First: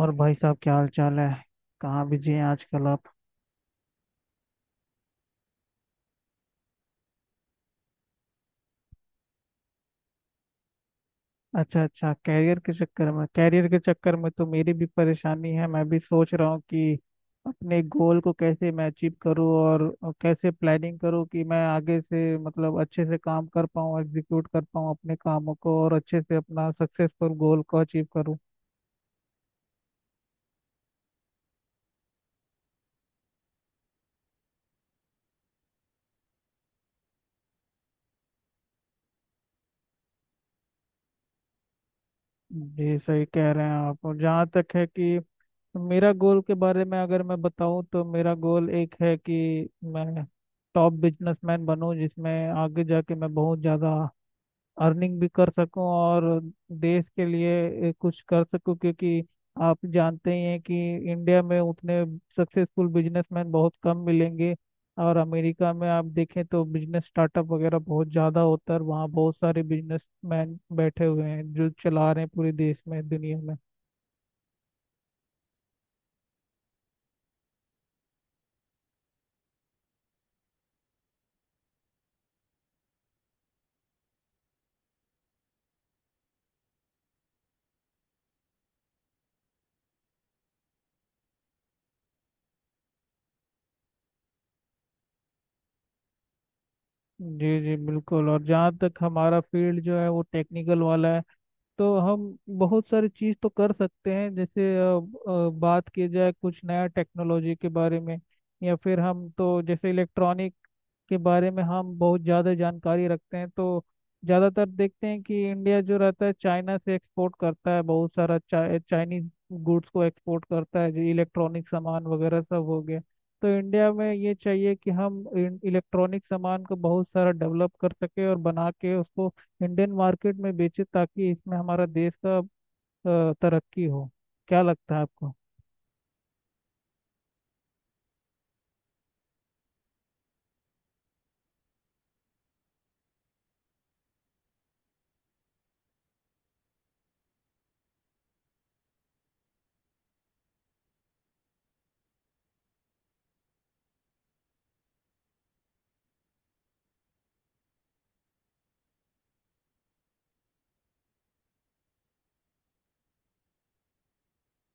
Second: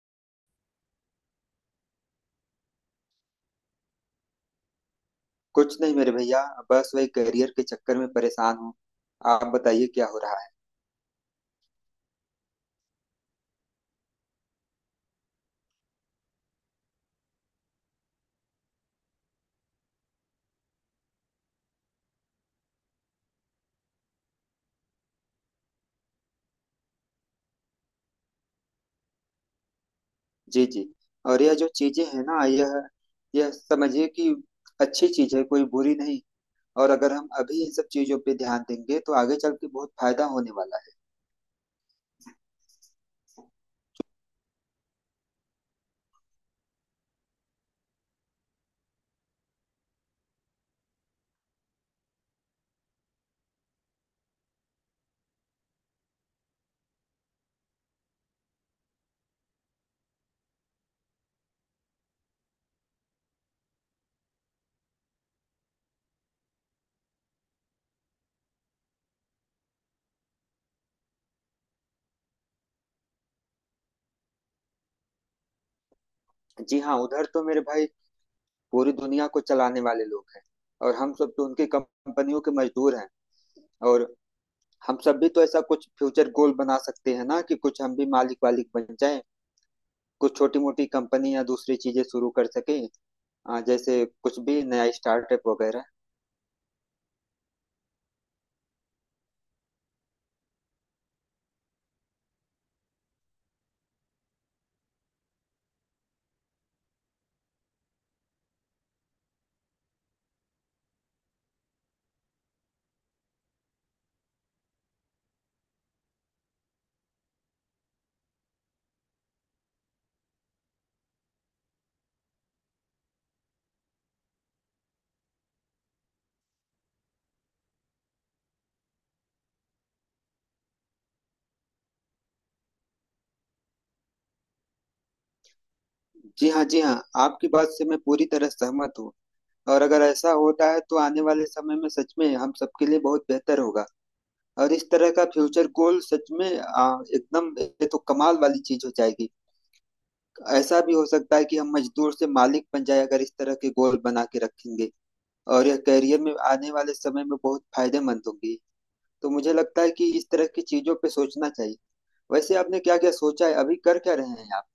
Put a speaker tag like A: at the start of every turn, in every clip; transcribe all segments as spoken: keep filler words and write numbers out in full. A: और भाई साहब क्या हाल चाल है। कहाँ बिजी हैं आजकल आप।
B: कुछ नहीं मेरे भैया। बस वही करियर के चक्कर में परेशान हूँ। आप बताइए क्या हो रहा है।
A: अच्छा अच्छा, कैरियर के चक्कर में कैरियर के चक्कर में तो मेरी भी परेशानी है। मैं भी सोच रहा हूँ कि अपने गोल को कैसे मैं अचीव करूँ और कैसे प्लानिंग करूँ कि मैं आगे से मतलब अच्छे से काम कर पाऊँ, एग्जीक्यूट कर पाऊँ अपने कामों को और अच्छे से अपना सक्सेसफुल गोल को अचीव करूँ।
B: जी जी। और यह जो चीजें हैं ना, यह यह समझिए कि अच्छी चीज है, कोई बुरी नहीं। और अगर हम अभी इन सब चीजों पे ध्यान देंगे तो आगे चल के बहुत फायदा होने वाला
A: जी सही कह रहे हैं आप। और जहाँ तक है कि मेरा गोल के बारे में अगर मैं बताऊं, तो मेरा गोल एक है कि मैं टॉप बिजनेसमैन बनूं, जिसमें आगे जाके मैं बहुत ज़्यादा अर्निंग भी कर सकूं और देश के लिए कुछ कर सकूं। क्योंकि आप जानते ही हैं कि इंडिया में उतने सक्सेसफुल बिजनेसमैन बहुत कम मिलेंगे, और अमेरिका में आप देखें तो बिजनेस स्टार्टअप वगैरह बहुत ज़्यादा होता है और वहाँ बहुत सारे बिजनेसमैन बैठे हुए हैं जो चला रहे हैं पूरे देश में, दुनिया में।
B: है। जी हाँ, उधर तो मेरे भाई पूरी दुनिया को चलाने वाले लोग हैं। और हम सब तो उनकी कंपनियों के मजदूर हैं। और हम सब भी तो ऐसा कुछ फ्यूचर गोल बना सकते हैं ना, कि कुछ हम भी मालिक वालिक बन जाएं। कुछ छोटी मोटी कंपनी या दूसरी चीजें शुरू कर सके। आ, जैसे कुछ भी नया स्टार्टअप वगैरह।
A: जी जी बिल्कुल। और जहाँ तक हमारा फील्ड जो है वो टेक्निकल वाला है, तो हम बहुत सारी चीज़ तो कर सकते हैं। जैसे अ, अ, बात की जाए कुछ नया टेक्नोलॉजी के बारे में, या फिर हम तो जैसे इलेक्ट्रॉनिक के बारे में हम बहुत ज़्यादा जानकारी रखते हैं। तो ज़्यादातर देखते हैं कि इंडिया जो रहता है चाइना से एक्सपोर्ट करता है, बहुत सारा चा, चाइनीज गुड्स को एक्सपोर्ट करता है, जो इलेक्ट्रॉनिक सामान वगैरह सब हो गया। तो इंडिया में ये चाहिए कि हम इलेक्ट्रॉनिक सामान को बहुत सारा डेवलप कर सके और बना के उसको इंडियन मार्केट में बेचे, ताकि इसमें हमारा देश का अ, तरक्की हो। क्या लगता है आपको।
B: जी हाँ, जी हाँ, आपकी बात से मैं पूरी तरह सहमत हूँ। और अगर ऐसा होता है तो आने वाले समय में सच में हम सबके लिए बहुत बेहतर होगा। और इस तरह का फ्यूचर गोल सच में आ, एकदम, ये तो कमाल वाली चीज हो जाएगी। ऐसा भी हो सकता है कि हम मजदूर से मालिक बन जाए अगर इस तरह के गोल बना के रखेंगे। और यह करियर में आने वाले समय में बहुत फायदेमंद होंगी। तो मुझे लगता है कि इस तरह की चीजों पे सोचना चाहिए। वैसे आपने क्या क्या सोचा है, अभी कर क्या रहे हैं आप?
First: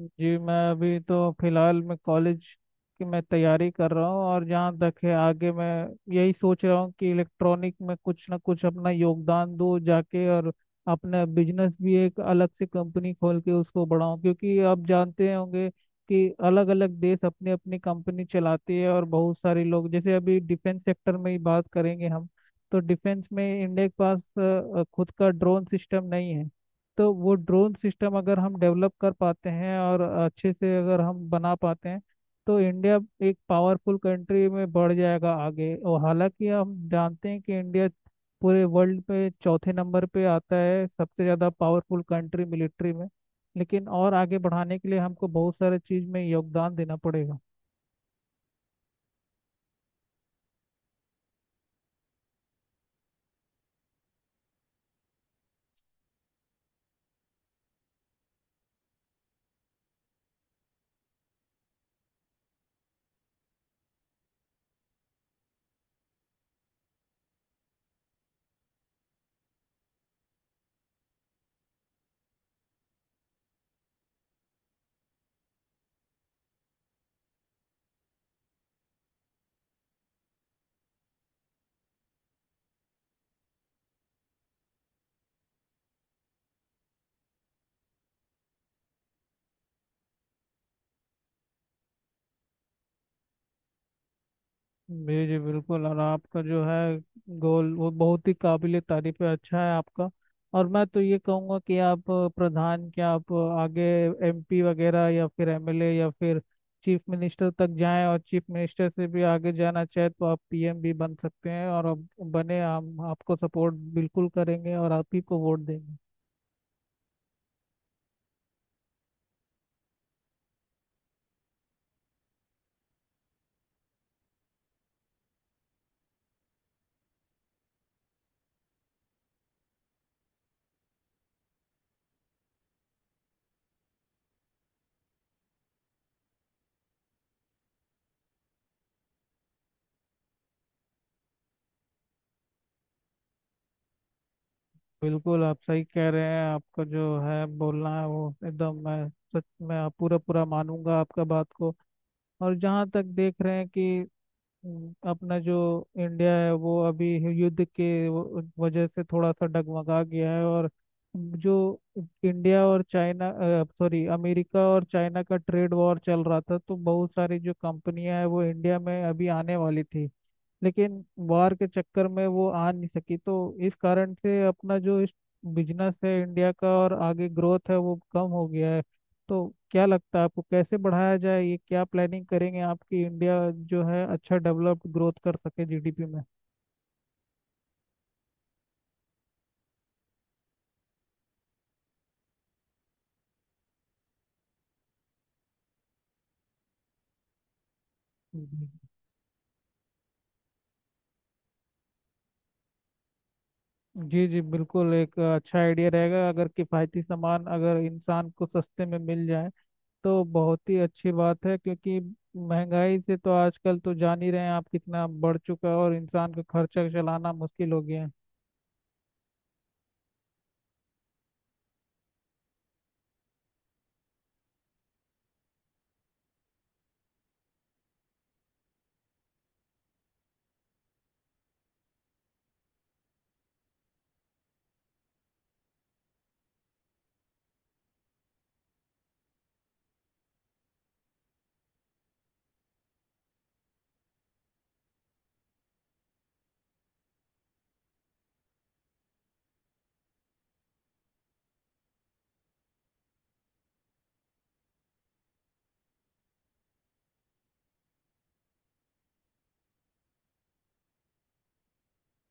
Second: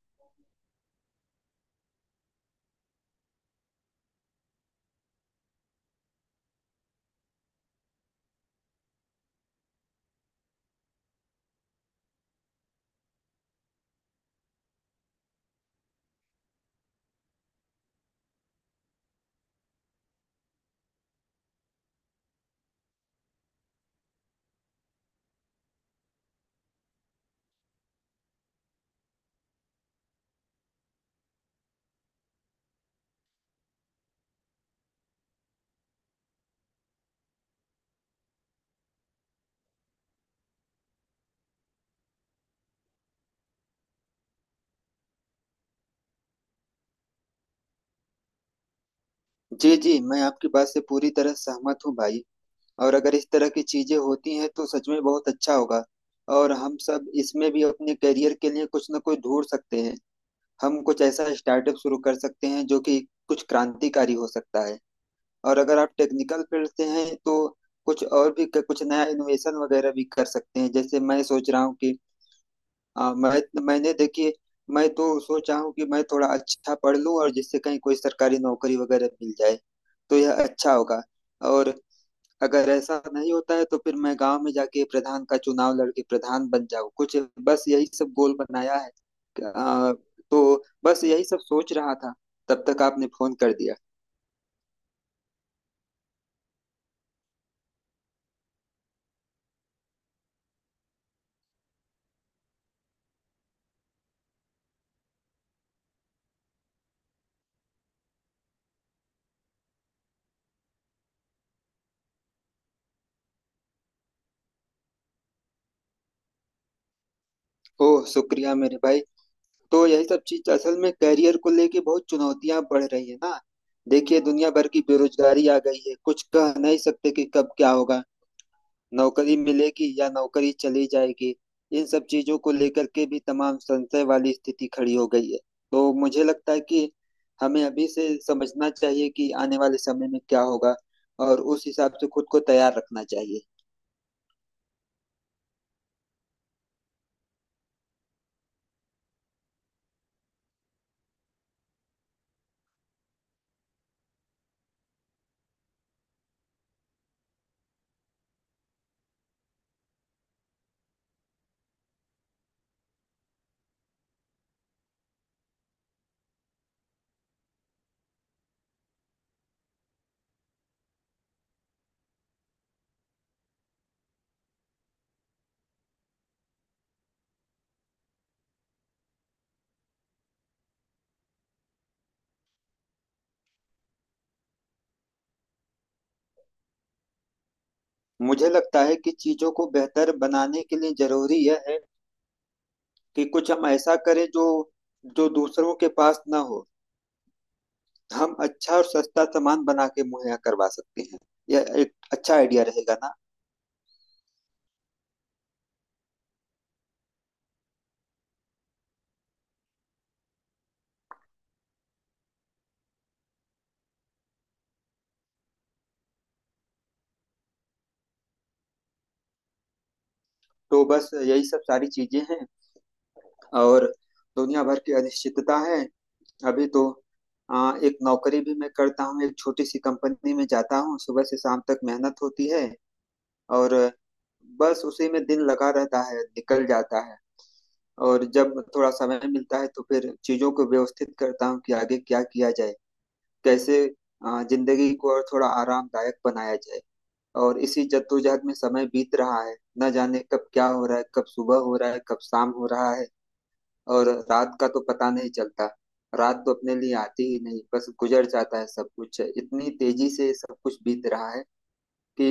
A: जी, मैं अभी तो फिलहाल मैं कॉलेज की मैं तैयारी कर रहा हूँ। और जहाँ तक है, आगे मैं यही सोच रहा हूँ कि इलेक्ट्रॉनिक में कुछ ना कुछ अपना योगदान दूँ जाके, और अपना बिजनेस भी एक अलग से कंपनी खोल के उसको बढ़ाऊँ। क्योंकि आप जानते होंगे कि अलग अलग देश अपनी अपनी कंपनी चलाती है, और बहुत सारे लोग, जैसे अभी डिफेंस सेक्टर में ही बात करेंगे हम, तो डिफेंस में इंडिया के पास अ, खुद का ड्रोन सिस्टम नहीं है। तो वो ड्रोन सिस्टम अगर हम डेवलप कर पाते हैं और अच्छे से अगर हम बना पाते हैं तो इंडिया एक पावरफुल कंट्री में बढ़ जाएगा आगे। और हालांकि हम जानते हैं कि इंडिया पूरे वर्ल्ड पे चौथे नंबर पे आता है, सबसे ज़्यादा पावरफुल कंट्री मिलिट्री में, लेकिन और आगे बढ़ाने के लिए हमको बहुत सारे चीज़ में योगदान देना पड़ेगा।
B: जी जी, मैं आपकी बात से पूरी तरह सहमत हूँ भाई। और अगर इस तरह की चीजें होती हैं तो सच में बहुत अच्छा होगा। और हम सब इसमें भी अपने करियर के लिए कुछ ना कुछ ढूंढ सकते हैं। हम कुछ ऐसा स्टार्टअप शुरू कर सकते हैं जो कि कुछ क्रांतिकारी हो सकता है। और अगर आप टेक्निकल फील्ड से हैं तो कुछ और भी कुछ नया इनोवेशन वगैरह भी कर सकते हैं। जैसे मैं सोच रहा हूँ कि हाँ, मैं मैंने देखिए, मैं तो सोचा हूँ कि मैं थोड़ा अच्छा पढ़ लूँ और जिससे कहीं कोई सरकारी नौकरी वगैरह मिल जाए तो यह अच्छा होगा। और अगर ऐसा नहीं होता है तो फिर मैं गांव में जाके प्रधान का चुनाव लड़के प्रधान बन जाऊँ कुछ। बस यही सब गोल बनाया है। आ, तो बस यही सब सोच रहा था, तब तक आपने फोन कर दिया।
A: जी जी बिल्कुल। और आपका जो है गोल, वो बहुत ही काबिले तारीफ है, अच्छा है आपका। और मैं तो ये कहूँगा कि आप अ, प्रधान क्या, आप अ, आगे एम पी वगैरह, या फिर एम एल ए, या फिर चीफ मिनिस्टर तक जाएं, और चीफ मिनिस्टर से भी आगे जाना चाहे तो आप पी एम भी बन सकते हैं। और अब बने, हम आपको सपोर्ट बिल्कुल करेंगे और आप ही को वोट देंगे।
B: ओह शुक्रिया मेरे भाई। तो यही सब चीज असल में करियर को लेके बहुत चुनौतियां बढ़ रही है ना। देखिए, दुनिया भर की बेरोजगारी आ गई है। कुछ कह नहीं सकते कि कब क्या होगा, नौकरी मिलेगी या नौकरी चली जाएगी। इन सब चीजों को लेकर के भी तमाम संशय वाली स्थिति खड़ी हो गई है। तो मुझे लगता है कि हमें अभी से समझना चाहिए कि आने वाले समय में क्या होगा, और उस हिसाब से खुद को तैयार रखना चाहिए।
A: बिल्कुल आप सही कह रहे हैं। आपका जो है बोलना है, वो एकदम मैं सच में आप पूरा पूरा मानूंगा आपका बात को। और जहाँ तक देख रहे हैं कि अम, अपना जो इंडिया है वो अभी युद्ध के व- वजह से थोड़ा सा डगमगा गया है। और जो इंडिया और चाइना, सॉरी, अमेरिका और चाइना का ट्रेड वॉर चल रहा था, तो बहुत सारी जो कंपनियां हैं वो इंडिया में अभी आने वाली थी, लेकिन वार के चक्कर में वो आ नहीं सकी। तो इस कारण से अपना जो इस बिजनेस है इंडिया का और आगे ग्रोथ है, वो कम हो गया है। तो क्या लगता है आपको, कैसे बढ़ाया जाए, ये क्या प्लानिंग करेंगे आपकी, इंडिया जो है अच्छा डेवलप्ड ग्रोथ कर सके जी डी पी में।
B: मुझे लगता है कि चीजों को बेहतर बनाने के लिए जरूरी यह है कि कुछ हम ऐसा करें जो जो दूसरों के पास ना हो। हम
A: जी।
B: अच्छा और सस्ता सामान बना के मुहैया करवा सकते हैं। यह एक अच्छा आइडिया रहेगा ना।
A: जी जी, बिल्कुल एक अच्छा आइडिया रहेगा। अगर किफ़ायती सामान अगर इंसान को सस्ते में मिल जाए तो बहुत ही अच्छी बात है। क्योंकि महंगाई से तो आजकल तो जान ही रहे हैं आप, कितना बढ़ चुका है और इंसान का खर्चा चलाना मुश्किल हो गया है।
B: तो बस यही सब सारी चीजें हैं। और दुनिया भर की अनिश्चितता है। अभी तो आ, एक नौकरी भी मैं करता हूँ, एक छोटी सी कंपनी में जाता हूँ, सुबह से शाम तक मेहनत होती है। और बस उसी में दिन लगा रहता है, निकल जाता है। और जब थोड़ा समय मिलता है तो फिर चीजों को व्यवस्थित करता हूँ कि आगे क्या किया जाए, कैसे अ, जिंदगी को और थोड़ा आरामदायक बनाया जाए। और इसी जद्दोजहद में समय बीत रहा है। न जाने कब क्या हो रहा है, कब सुबह हो रहा है, कब शाम हो रहा है, और रात का तो पता नहीं चलता। रात तो अपने लिए आती ही नहीं, बस गुजर जाता है। सब कुछ इतनी तेजी से सब कुछ बीत रहा है कि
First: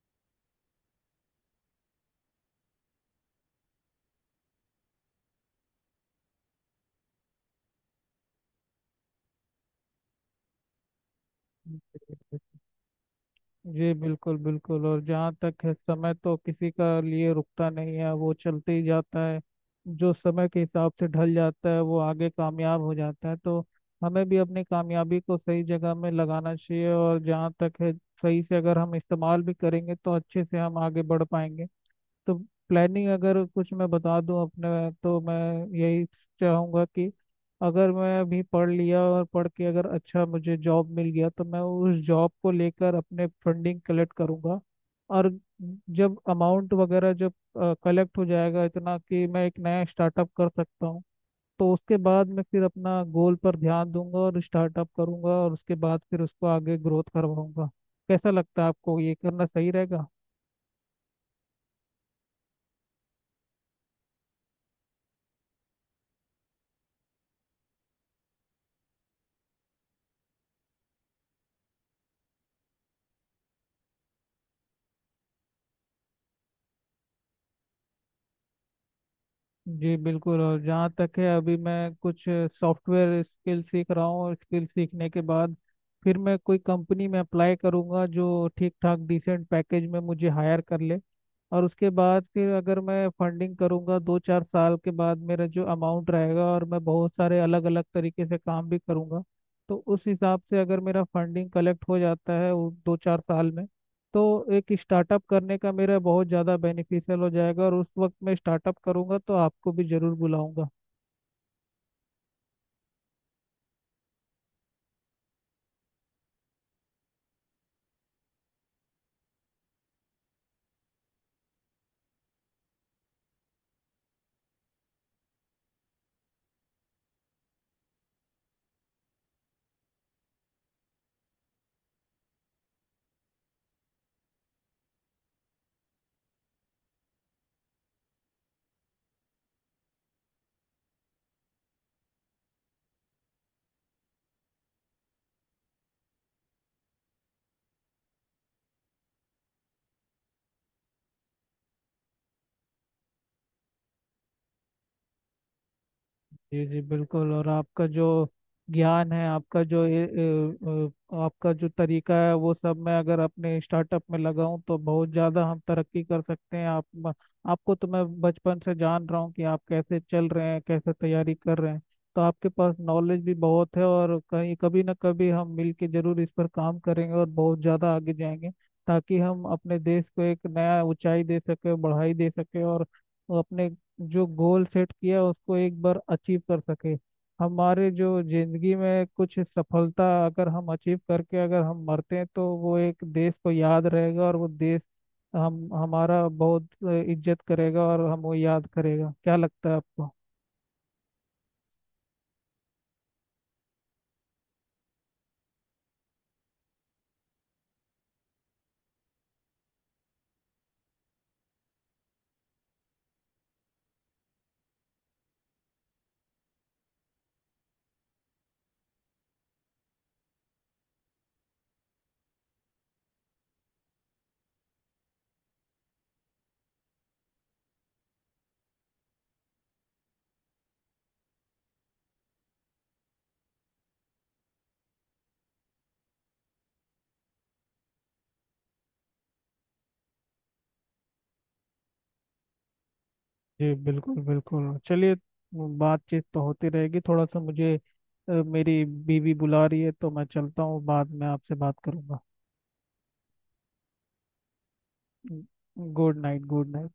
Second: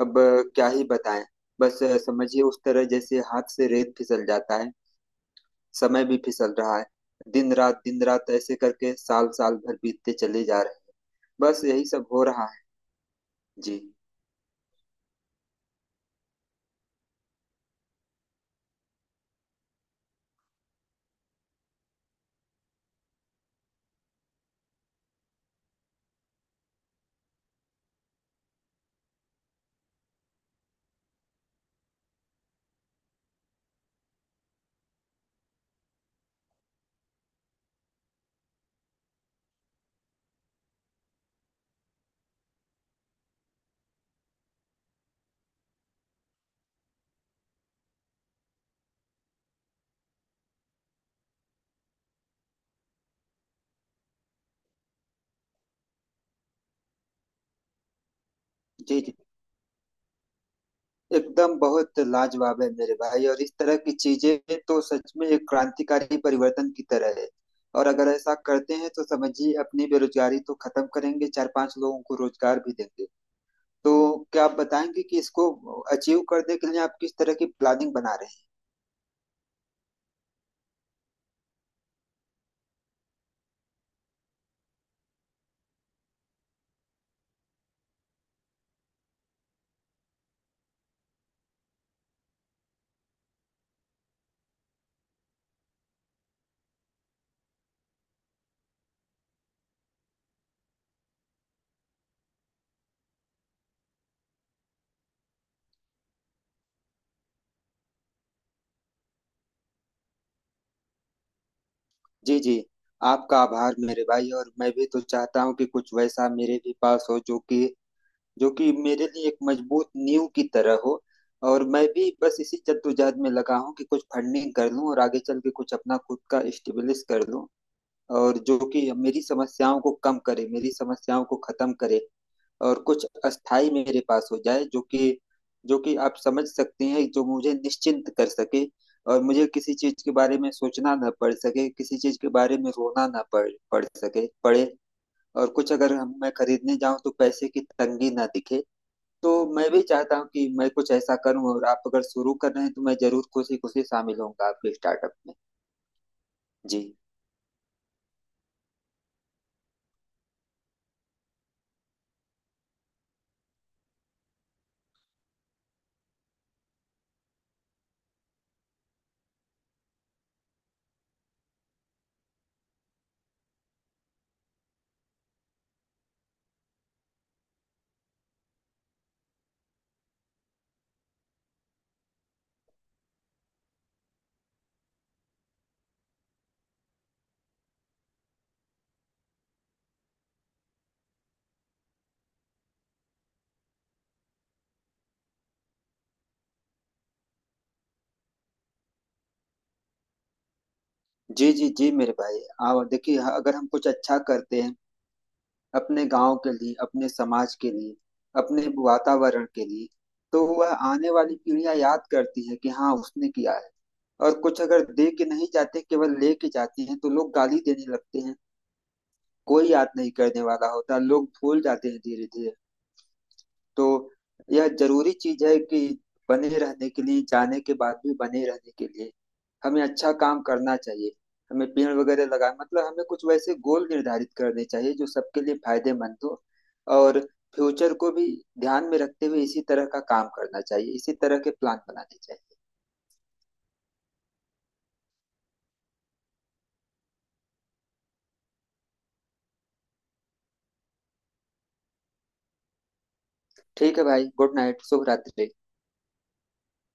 B: अब अ, क्या ही बताएं। बस अ, समझिए उस तरह जैसे हाथ से रेत फिसल जाता है, समय भी फिसल रहा है। दिन रात दिन रात ऐसे करके साल साल भर बीतते चले जा रहे हैं। बस यही सब हो रहा
A: जी।
B: है। जी।
A: जी, बिल्कुल बिल्कुल। और जहाँ तक है, समय तो किसी का लिए रुकता नहीं है, वो चलते ही जाता है। जो समय के हिसाब से ढल जाता है वो आगे कामयाब हो जाता है। तो हमें भी अपनी कामयाबी को सही जगह में लगाना चाहिए, और जहाँ तक है सही से अगर हम इस्तेमाल भी करेंगे तो अच्छे से हम आगे बढ़ पाएंगे। तो प्लानिंग अगर कुछ मैं बता दूं अपने, तो मैं यही चाहूँगा कि अगर मैं अभी पढ़ लिया और पढ़ के अगर अच्छा मुझे जॉब मिल गया, तो मैं उस जॉब को लेकर अपने फंडिंग कलेक्ट करूँगा। और जब अमाउंट वगैरह जब कलेक्ट हो जाएगा इतना कि मैं एक नया स्टार्टअप कर सकता हूँ, तो उसके बाद मैं फिर अपना गोल पर ध्यान दूंगा और स्टार्टअप करूंगा, और उसके बाद फिर उसको आगे ग्रोथ करवाऊंगा। कैसा लगता है आपको,
B: जी। जी,
A: ये करना सही रहेगा।
B: एकदम बहुत लाजवाब है मेरे भाई। और इस तरह की चीजें तो सच में एक क्रांतिकारी परिवर्तन की तरह है। और अगर ऐसा करते हैं तो समझिए अपनी बेरोजगारी तो खत्म करेंगे, चार पांच लोगों को रोजगार भी देंगे। तो क्या आप बताएंगे कि इसको अचीव करने के लिए आप किस तरह की प्लानिंग बना रहे हैं?
A: जी बिल्कुल। और जहाँ तक है, अभी मैं कुछ सॉफ्टवेयर स्किल सीख रहा हूँ, और स्किल सीखने के बाद फिर मैं कोई कंपनी में अप्लाई करूँगा जो ठीक ठाक डिसेंट पैकेज में मुझे हायर कर ले। और उसके बाद फिर अगर मैं फंडिंग करूँगा दो चार साल के बाद, मेरा जो अमाउंट रहेगा, और मैं बहुत सारे अलग अलग तरीके से काम भी करूँगा, तो उस हिसाब से अगर मेरा फंडिंग कलेक्ट हो जाता है वो दो चार साल में, तो एक स्टार्टअप करने का मेरा बहुत ज़्यादा बेनिफिशियल हो जाएगा। और उस वक्त मैं स्टार्टअप करूंगा तो आपको भी ज़रूर बुलाऊंगा।
B: जी जी, आपका आभार मेरे भाई। और मैं भी तो चाहता हूँ कि कुछ वैसा मेरे भी पास हो जो कि जो कि मेरे लिए एक मजबूत नींव की तरह हो। और मैं भी बस इसी जद्दोजहद में लगा हूँ कि कुछ फंडिंग कर लूँ और आगे चल के कुछ अपना खुद का स्टेब्लिश कर लूँ, और जो कि मेरी समस्याओं को कम करे, मेरी समस्याओं को खत्म करे। और कुछ अस्थाई मेरे पास हो जाए जो कि जो कि आप समझ सकते हैं, जो मुझे निश्चिंत कर सके, और मुझे किसी चीज के बारे में सोचना ना पड़ सके, किसी चीज के बारे में रोना ना पड़ पड़ सके पड़े। और कुछ अगर हम मैं खरीदने जाऊं तो पैसे की तंगी ना दिखे। तो मैं भी चाहता हूँ कि मैं कुछ ऐसा करूँ, और आप अगर शुरू कर रहे हैं तो मैं जरूर खुशी खुशी शामिल होऊंगा आपके स्टार्टअप में।
A: जी
B: जी।
A: जी बिल्कुल। और आपका जो ज्ञान है, आपका जो ए, ए, अ, आपका जो तरीका है, वो सब मैं अगर अपने स्टार्टअप में लगाऊं तो बहुत ज़्यादा हम तरक्की कर सकते हैं। आप म- आपको तो मैं बचपन से जान रहा हूं कि आप कैसे चल रहे हैं, कैसे तैयारी कर रहे हैं। तो आपके पास नॉलेज भी बहुत है, और कहीं कभी ना कभी हम मिलके जरूर इस पर काम करेंगे और बहुत ज़्यादा आगे जाएंगे। ताकि हम अपने देश को एक नया ऊंचाई दे सके, बढ़ाई दे सके, और अपने जो गोल सेट किया उसको एक बार अचीव कर सके। हमारे जो जिंदगी में कुछ सफलता अगर हम अचीव करके अगर हम मरते हैं तो वो एक देश को याद रहेगा, और वो देश हम हमारा बहुत इज्जत करेगा और हम वो याद करेगा। क्या लगता है आपको।
B: जी जी जी मेरे भाई। आओ देखिए हाँ, अगर हम कुछ अच्छा करते हैं अपने गांव के लिए, अपने समाज के लिए, अपने वातावरण के लिए, तो वह आने वाली पीढ़ियां याद करती है कि हाँ, उसने किया है। और कुछ अगर दे के नहीं जाते, केवल ले के जाते हैं, तो लोग गाली देने लगते हैं। कोई याद नहीं करने वाला होता, लोग भूल जाते हैं धीरे धीरे। तो यह जरूरी चीज है कि बने रहने के लिए, जाने के बाद भी बने रहने के लिए, हमें अच्छा काम करना चाहिए। हमें पेड़ वगैरह लगा मतलब हमें कुछ वैसे गोल निर्धारित करने चाहिए जो सबके लिए फायदेमंद हो। और फ्यूचर को भी ध्यान में रखते हुए इसी तरह का काम करना चाहिए, इसी तरह के प्लान बनाने चाहिए।
A: जी बिल्कुल बिल्कुल। चलिए, बातचीत तो होती रहेगी। थोड़ा सा मुझे अ, मेरी बीवी बुला रही है तो मैं चलता हूँ, बाद में आपसे बात करूँगा।
B: ठीक है भाई, गुड नाइट, शुभ रात्रि।
A: Good night, good night.